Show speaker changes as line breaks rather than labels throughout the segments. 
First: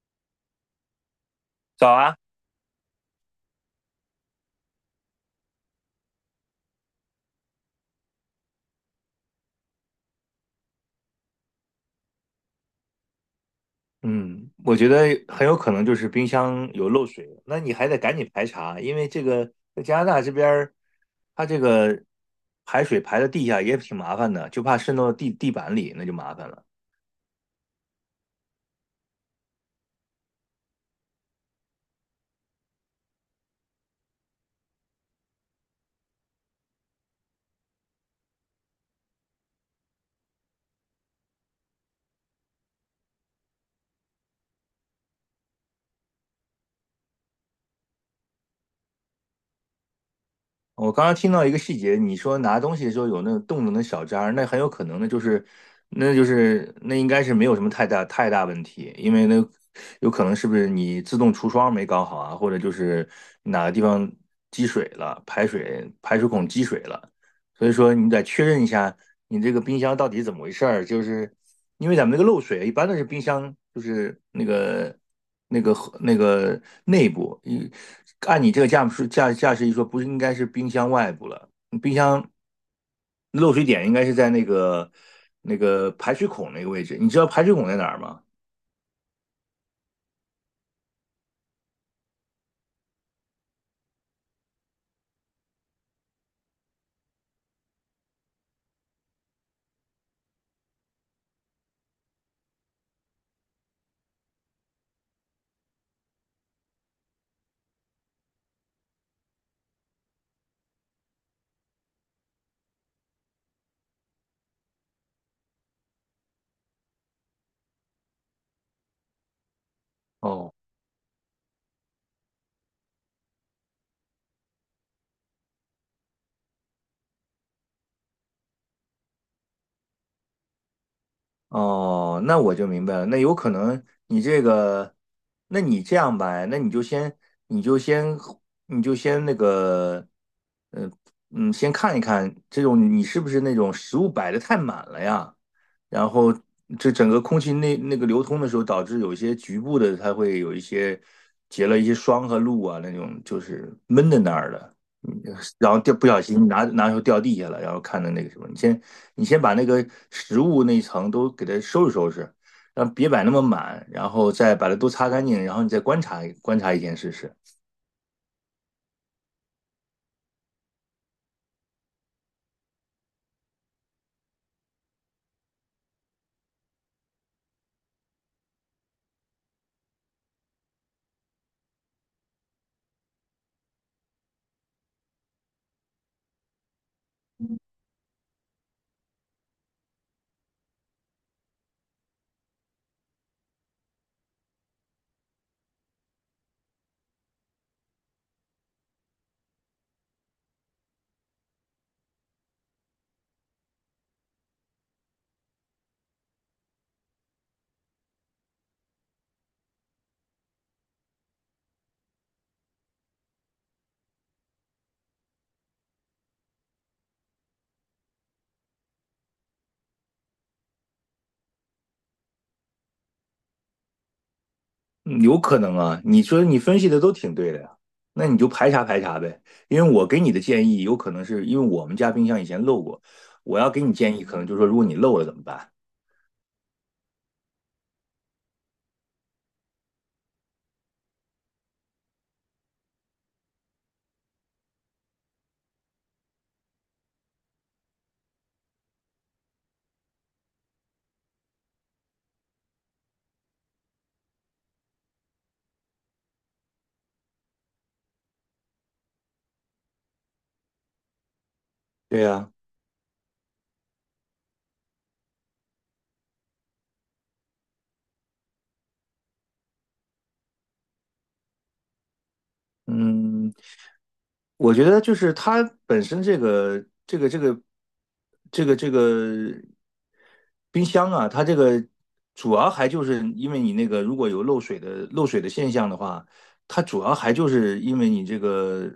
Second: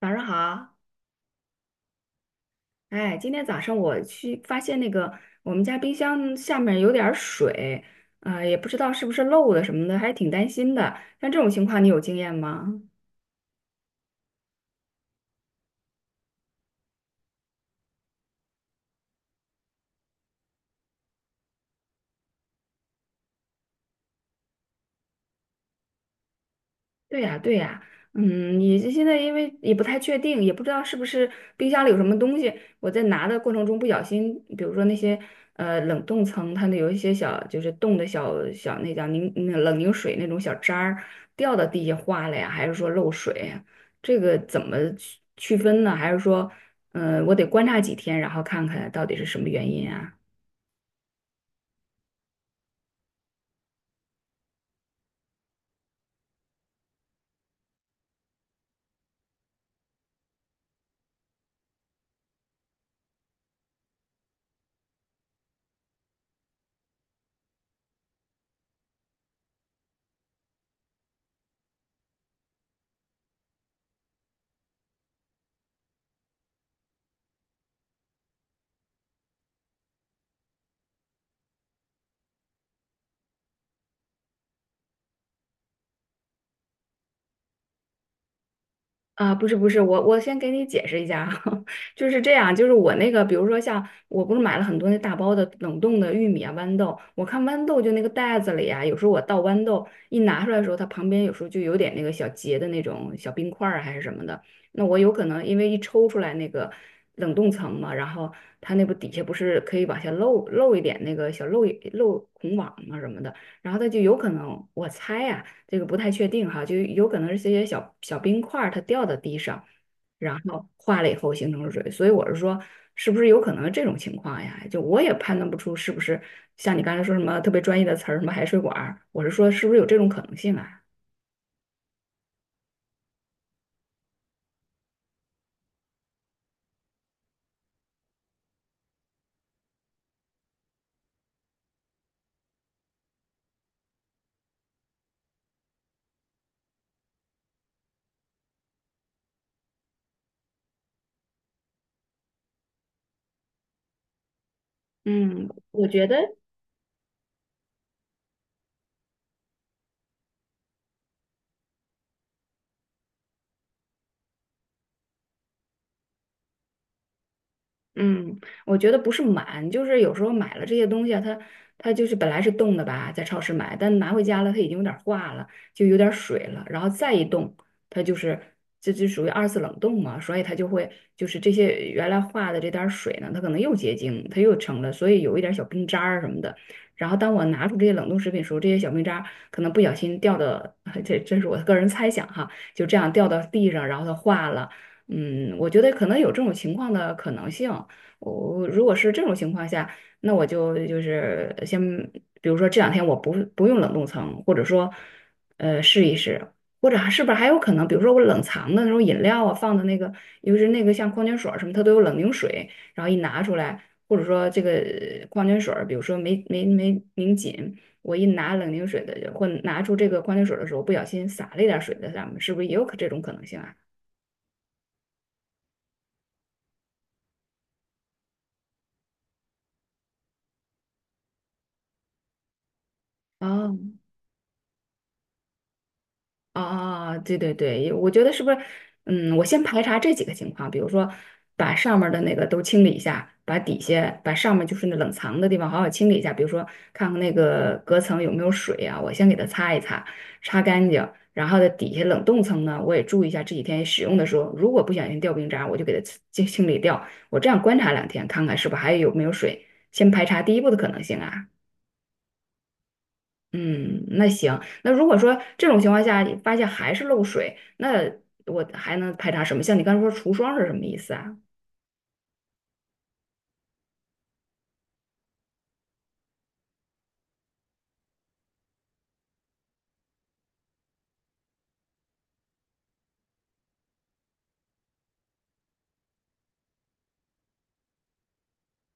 早上好，
早啊。
哎，今天早上我去发现那个我们家冰箱下面有点儿水，啊、也不知道是不是漏的什么的，还挺担心的。像这种情况，你有经验吗？
嗯，我觉得很有可能就是冰箱有漏水，那你还得赶紧排查，因为这个在加拿大这边儿，它这个排水排到地下也挺麻烦的，就怕渗到地板里，那就麻烦了。
对呀，对呀，嗯，你这现在因为也不太确定，也不知道是不是冰箱里有什么东西，我在拿的过程中不小心，比如说那些冷冻层，它那有一些小就是冻的小小那叫凝那冷凝水那种小渣儿掉到地下化了呀，还是说漏水呀这个怎么区分呢？还是说，我得观察几天，然后看看到底是什么原因啊？
我刚刚听到一个细节，你说拿东西的时候有那个洞动的小渣儿，那很有可能的就是，那就是那应该是没有什么太大问题，因为那有可能是不是你自动除霜没搞好啊，或者就是哪个地方积水了，排水孔积水了。所以说你得确认一下你这个冰箱到底怎么回事儿，就是因为咱们这个漏水一般都是冰箱就是那个那个内部，一按你这个驾驶一说，不是应该是冰箱外部了，冰箱漏水点应该是在那个排水孔那个位置，你知道排水孔在哪儿吗？
啊，不是不是，我先给你解释一下啊，就是这样，就是我那个，比如说像我不是买了很多那大包的冷冻的玉米啊、豌豆，我看豌豆就那个袋子里啊，有时候我倒豌豆一拿出来的时候，它旁边有时候就有点那个小结的那种小冰块儿啊还是什么的，那我有可能因为一抽出来那个冷冻层嘛，然后它那不底下不是可以往下漏一点那个小漏孔网嘛什么的，然后它就有可能我猜呀、这个不太确定哈，就有可能是这些小小冰块儿它掉到地上，然
哦。
后化了以后形成了水，所以我是说，是不是有可能这种情况呀？就我也判断不出是不是像你刚才说什么特别专业的词儿，什么海水管儿，我是说是不是有这种可能性啊？
哦，那我就明白了。那有可能你这个，那你这样吧，那你就先，你就先，你就先那个，呃，嗯，先看一看这种你是不是那种食物摆的太满了呀？然后这整个空气那个流通的时候，导致有一些局部的它会有一些结了一些霜和露啊，那种就是闷在那儿的。嗯
嗯，
然后
我
掉
觉
不
得。
小心拿手掉地下了，然后看的那个什么，你先把那个食物那一层都给它收拾收拾，让别摆那么满，然后再把它都擦干净，然后你再观察观察一天试试。
嗯，我觉得不是满，就是有时候买了这些东西啊，它就是本来是冻的吧，在超市买，但拿回家了，它已经有点儿化了，就有点儿水了，然后再一冻，它就是这就属于二次冷冻嘛，所以它就会就是这些原来化的这点儿水呢，它可能又结晶，它又成了，所以有一点儿小冰渣儿什么的。然后当我拿出这些冷冻食品的时候，这些小冰渣儿可能不小心掉到，这是我个人猜想哈，就这样掉到地上，然后它化了。嗯，我觉得可能有这种情况的可能性。我如果是这种情况下，那我就是先，比如说这两天我不用冷冻层，或者说，试一试，或者还是不是还有可能，比如说我冷藏的那种饮料啊，放的那个，尤其是那个像矿泉水儿什么，它都有冷凝水，然后一拿出来，或者说这个矿泉水儿比如说没拧紧，我一拿冷凝水的或拿出这个矿泉水儿的时候，不小心洒了一点儿水在上面，是不是也有这种可能性啊？
嗯有可能啊，你说你分析的都挺对的呀，那你就排查排查呗。因为我给你的建议，有可能是因为我们家冰箱以前漏过，我要
哦，
给你建议，可能就是说如果你漏了怎么办？
啊，啊对对对，我觉得是不是，嗯，我先排查这几个情况，比如说把上面儿的那个都清理一下，把底下、把上面就是那冷藏的地方好好清理一下，比如说看看那个隔层有没有水啊，我先给它擦一擦，擦干净，然后在底下冷冻层呢，我也注意一下这几天使用的时候，如果不小心掉冰渣儿我就给它清理掉，我这样观察两天，看看是不是还有没有水，先排查第一步的可能性啊。
对呀。
嗯，那行，那如果说这种情况下你发现还是漏水，那我还能排查什么？像你刚才说除霜是什么意思啊？
嗯，我觉得就是它本身这个冰箱啊，它这个主要还就是因为你那个如果有漏水的现象的话，它主要还就是因为你这个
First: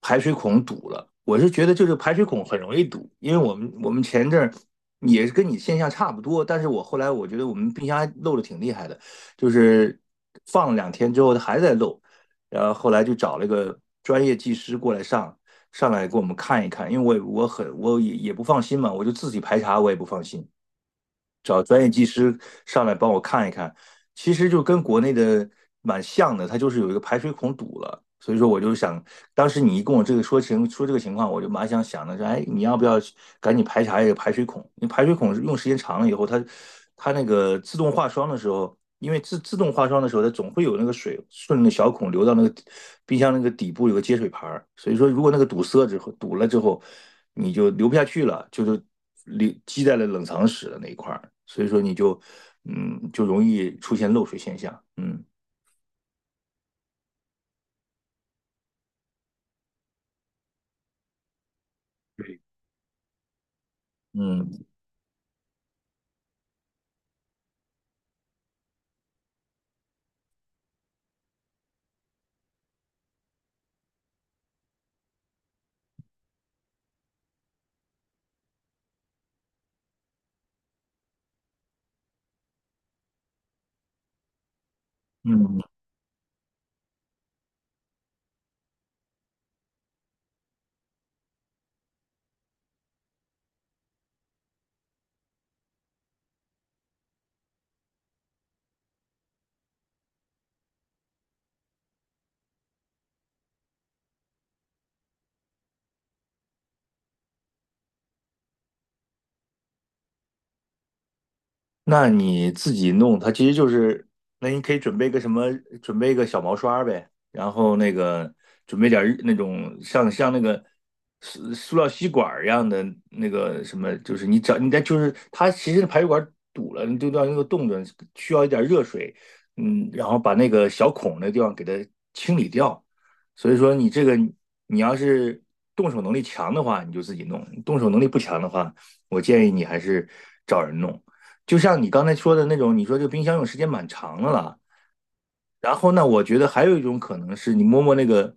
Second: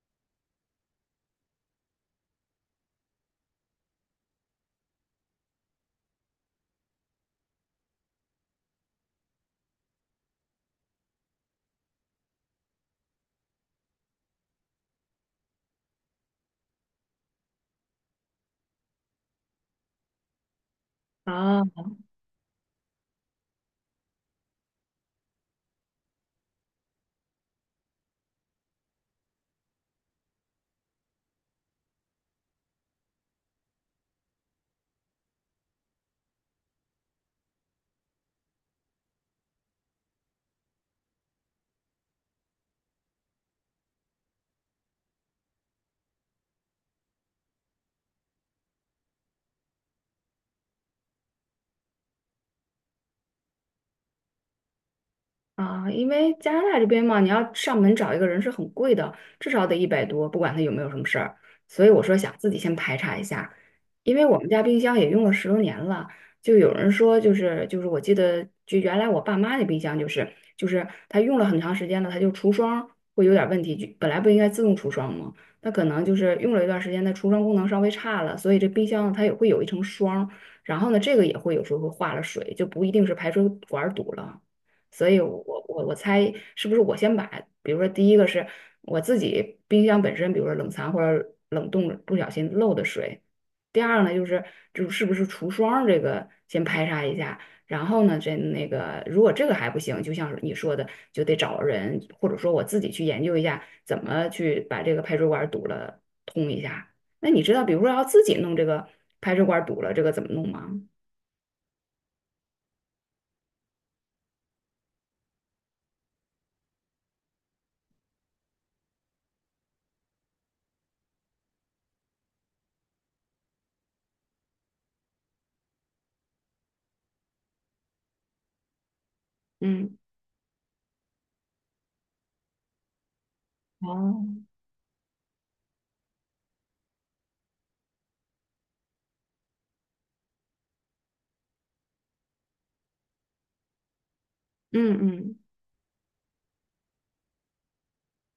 排水孔堵了。我是觉得就是排水孔很容易堵，因为我们前一阵儿也是跟你现象差不多，但是我后来我觉得我们冰箱还漏的挺厉害的，就是放了两天之后它还在漏。然后后来就找了个专业技师过来上来给我们看一看，因为我也不放心嘛，我就自己排查我也不放心，
啊？
找专业技师上来帮我看一看，其实就跟国内的蛮像的，它就是有一个排水孔堵了，所以说我就想，当时你一跟我这个说这个情况，我就蛮想的是，哎，你要不要赶紧排查一个排水孔？因为排水孔用时间长了以后，它它那个自动化霜的时候，因为自动化霜的时候，它总会有那个水顺着小孔流到那个冰箱那个底部有个接水盘儿，所以说如果那个堵了之后，你就流不下去了，就是。里积在了冷藏室的那一块儿，所以说你就嗯就容易出现漏水现象。嗯。
啊，因为加拿大这边嘛，你要上门找一个人是很贵的，至少得一百多，不管他有没有什么事儿。所以我说想
对。
自己先排查一下，因为我们家
嗯
冰箱也用了十多年了，就有人说就是我记得就原来我爸妈的冰箱就是它用了很长时间了，它就除霜会有点问题，就本来不应该自动除霜吗？那可能就是用了一段时间，它除霜功能稍微差了，所以这冰箱它也会有一层霜，然后呢这个也会有时候会化了水，就不一定是排水管堵了。所以我
嗯。
我我猜是不是我先把，比如说第一个是我自己冰箱本身，比如说冷藏或者冷冻不小心漏的水，第二呢就是就是不是除霜这个先排查一下，然后呢这那个如果这个还不行，就像是你说的，就得找人或者说我自己去研究一下怎么去把这个排水管堵了通一下。那你知道，比如说要自己弄这个排水管堵了，这个怎么弄吗？
那你自己弄，它其实就是，那你可以准备个什么，准备个小毛刷呗，然后那个准备点儿那种像那个塑料吸管儿一样的那个什么，就是你找你在就是它其实排水管堵了，你就到那个洞子需要一点热水，嗯，
嗯
然后把那个小孔那地方给它清理掉。所以说你这个
哦，
你要是动手能力强的话，你就自己弄；动手能力不强的话，我建议你还是找人弄。就像你刚才说的那种，你说这个冰箱用时间蛮长的了。
嗯嗯。
然后呢，我觉得还有一种可能是你摸摸那个，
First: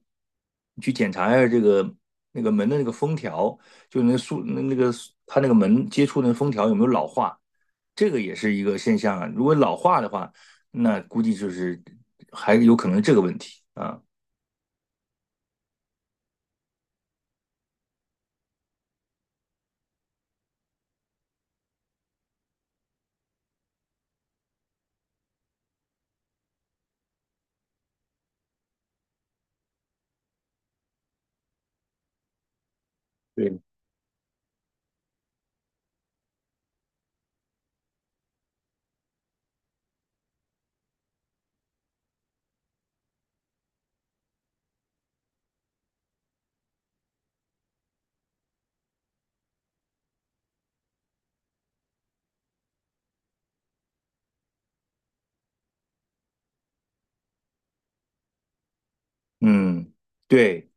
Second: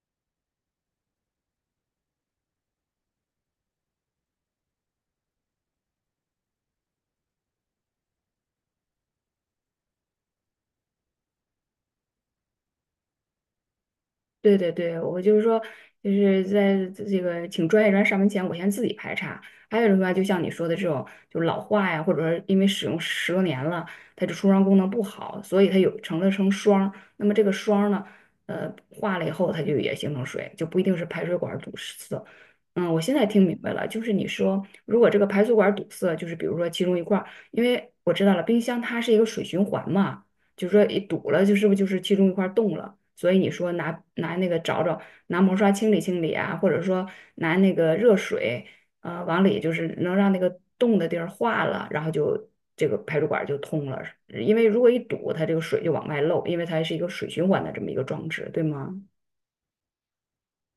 你去检查一下这个那个门的那个封条，就那个它那个门接触那封条有没有老化，这个也是一个现象啊。如果老化的话，那估计就是还有可能这个问题啊。
对对对，我就是说，就是在这个请专业人上门前，我先自己排查。还有的话，就像你说的这种，就老化呀，或者说因为使用十多年了，它这出伤功能不好，所以它有成了成霜儿那么这个霜儿呢，化了以后，它就也形成水，就不一定是排水管儿堵塞。嗯，我现在听明
对。
白了，就是你说，如果这个排水管儿堵塞，就是比如说其中一块儿，因为我知道了，冰箱它是一个水循环嘛。就说一堵了，就是不就是其中一块儿动了？所以你说拿那个找，拿毛刷清理清理啊，或者说拿那个热水，往里就是能让那个冻的地儿化了，然后就这个排水管儿就通了。因为如果一堵，它这个水就往外漏，因为它是一个水循环的这么一个装置，对吗？
嗯，对，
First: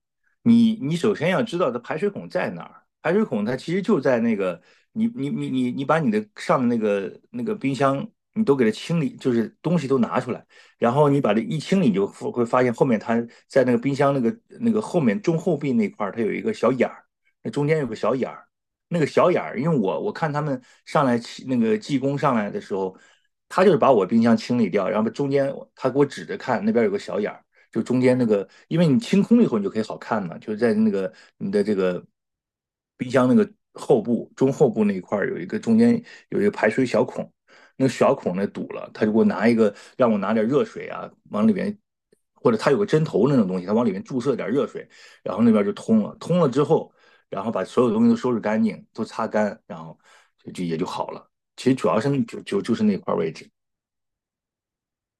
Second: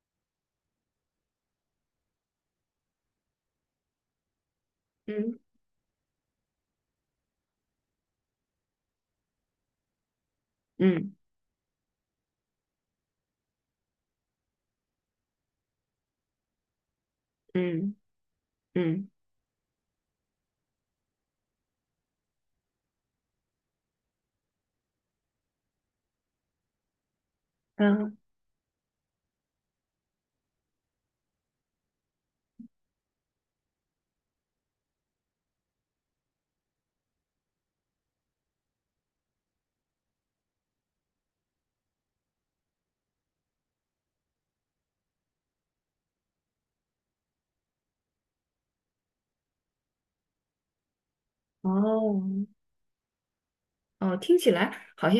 你你首先要知道它排水孔在哪儿，排水孔它其实就在那个你你
嗯
你你你把你的上的那个冰箱你都给它清理，就是东西都拿出来，然后
嗯
你把这一清理，你就会发现后面它在那个冰箱那个后面中后壁那块儿它有一个小眼儿，那中间有
嗯
个小眼儿，那个
嗯
小眼儿，因为我看他们上来起那个技工上来的时候，他就是把我冰箱清理掉，然后中间他给我指着看那边有个小眼儿。就中
嗯，
间那个，因为你清空了以后，你就可以好看嘛，就是在那个你的这个冰箱那个后部、中后部那一块儿有一个中间有一个排水小孔，那个小孔那堵了，他就给我拿一个让我拿点热水啊，往里面，或者他有个针头那种东西，他往里面注射点热水，然后那边就通了，通了之后，然后把所有东西都收拾干净，都擦干，然后就也就好了。其实主要是
哦，
就是那块位置。
哦，听起来好像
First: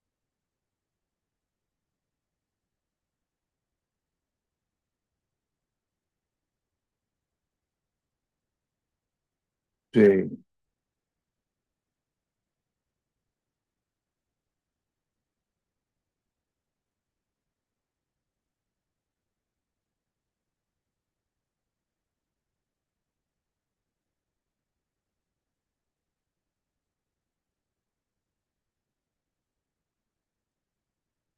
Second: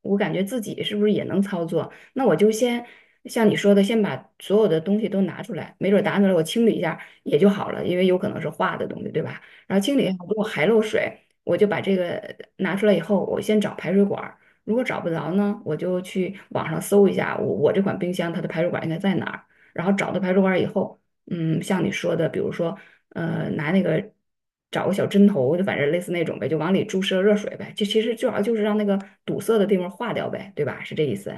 我感觉自己是不是也能操作？那我就先像你说的，先把所有的东西都拿出来，没准儿拿出来我清理一下也就好了，因为有可能是化的东西，对吧？然后清理一下，
对。
如果还漏水，我就把这个拿出来以后，我先找排水管儿，如果找不着呢，我就去网上搜一下我这款冰箱它的排水管应该在哪儿，然后找到排水管儿以后，嗯，像你说的，比如说拿那个找个小针头，就反正类似那种呗，就往里注射热水呗，就其实主要就是让那个堵塞的地方化掉呗，对吧？是这意思？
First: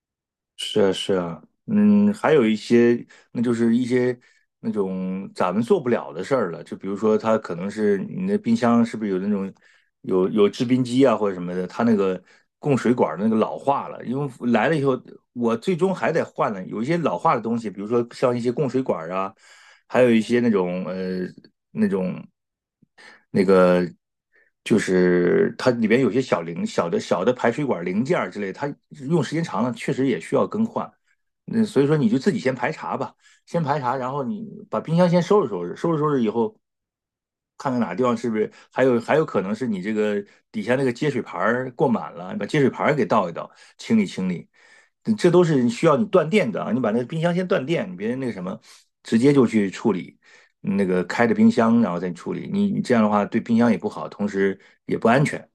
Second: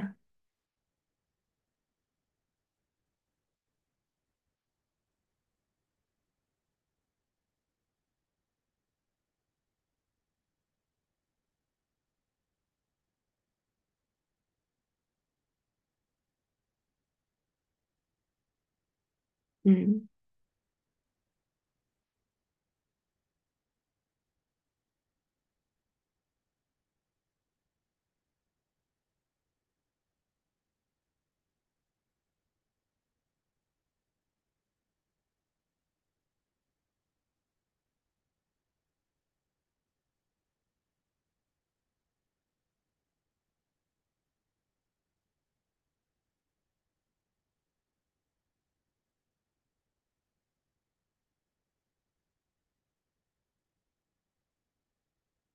是啊，是啊，嗯，还有一些，那就是一些那种咱们做不了的事儿了，就比如说，它可能是你那冰箱是不是有那种有制冰机啊或者什么的，它那个供水管儿那个老化了，因为来了以后，我最终还得换呢。有一些老化的东西，比如说像一些供水管儿啊，还
嗯
有一些那种那种。那个就是它里边有些小的排水管零件儿之类，它用时间长了确实也需要更换。嗯，所以说你就自己先排查吧，先排查，然后你把冰箱先收拾收拾，收拾收拾以后，看看哪个地方是不是还有可能是你这个底下那个接水盘儿过满了，你把接水盘儿给倒一倒，清理清理。这都是需要你断电的啊！你把那个冰箱先断电，你别那个什么，直接就去处理。那个开着冰箱，然后再处理。你这样的话对冰箱也不好，同时也不安全。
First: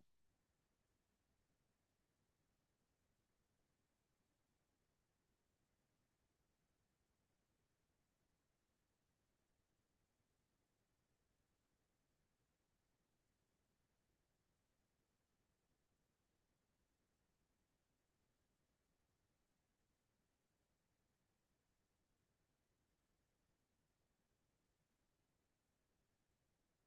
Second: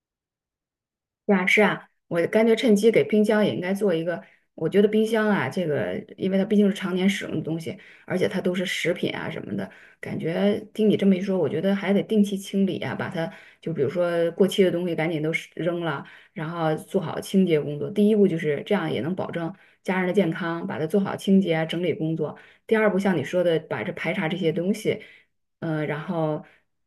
是啊，是啊，我干脆趁机给冰箱也应该做一个。我觉得冰箱啊，这个因为它毕竟是常年使用的东西，而且它都是食品啊什么的，感觉听你这么一说，我觉得还得定期清理啊，把它就比如说过期的东西赶紧都是扔了，然后做好清洁工作。第一步就是这样，也能保证家人的健康，把它做好清洁啊整理工作。第二步，像你说的，把这排查这些东西，然后。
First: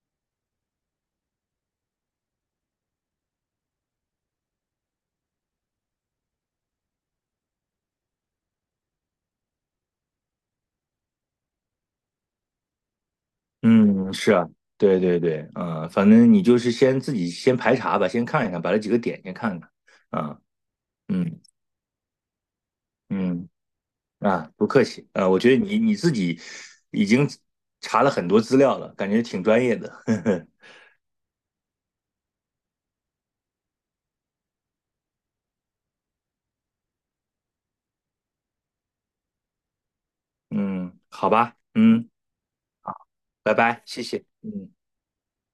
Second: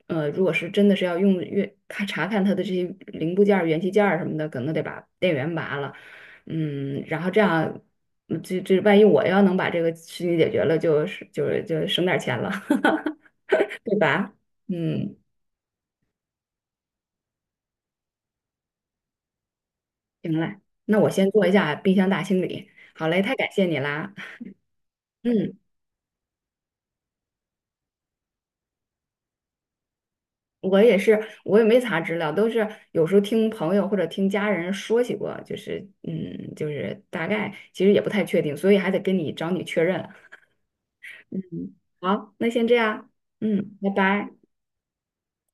如果是真的是要用越看查看它的这些零部件儿、元器件儿什么的，可能得把电源拔了，嗯，然后这样，嗯这万一我要能把这个事情解决了，就省点儿钱了，对
嗯，是
吧？
啊。对
嗯，
对对，嗯，反正你就是自己先排查吧，先看一看，把这几个点先看看。
行
啊。
嘞，那我先
嗯
做一下冰箱大清理。好嘞，太
嗯
感谢你啦。
啊，不客气。啊，我觉
嗯，
得你自己已经查了很多资料了，感觉挺专业的。
我也是，我也没查资料，都是有时候听朋友或者听家人说起过，就是嗯，就是大概，其实也不太确定，所以还得找你确认。
嗯，好吧，
嗯，
嗯，
好，那先这样，
拜
嗯，
拜，
拜
谢谢。
拜。
嗯。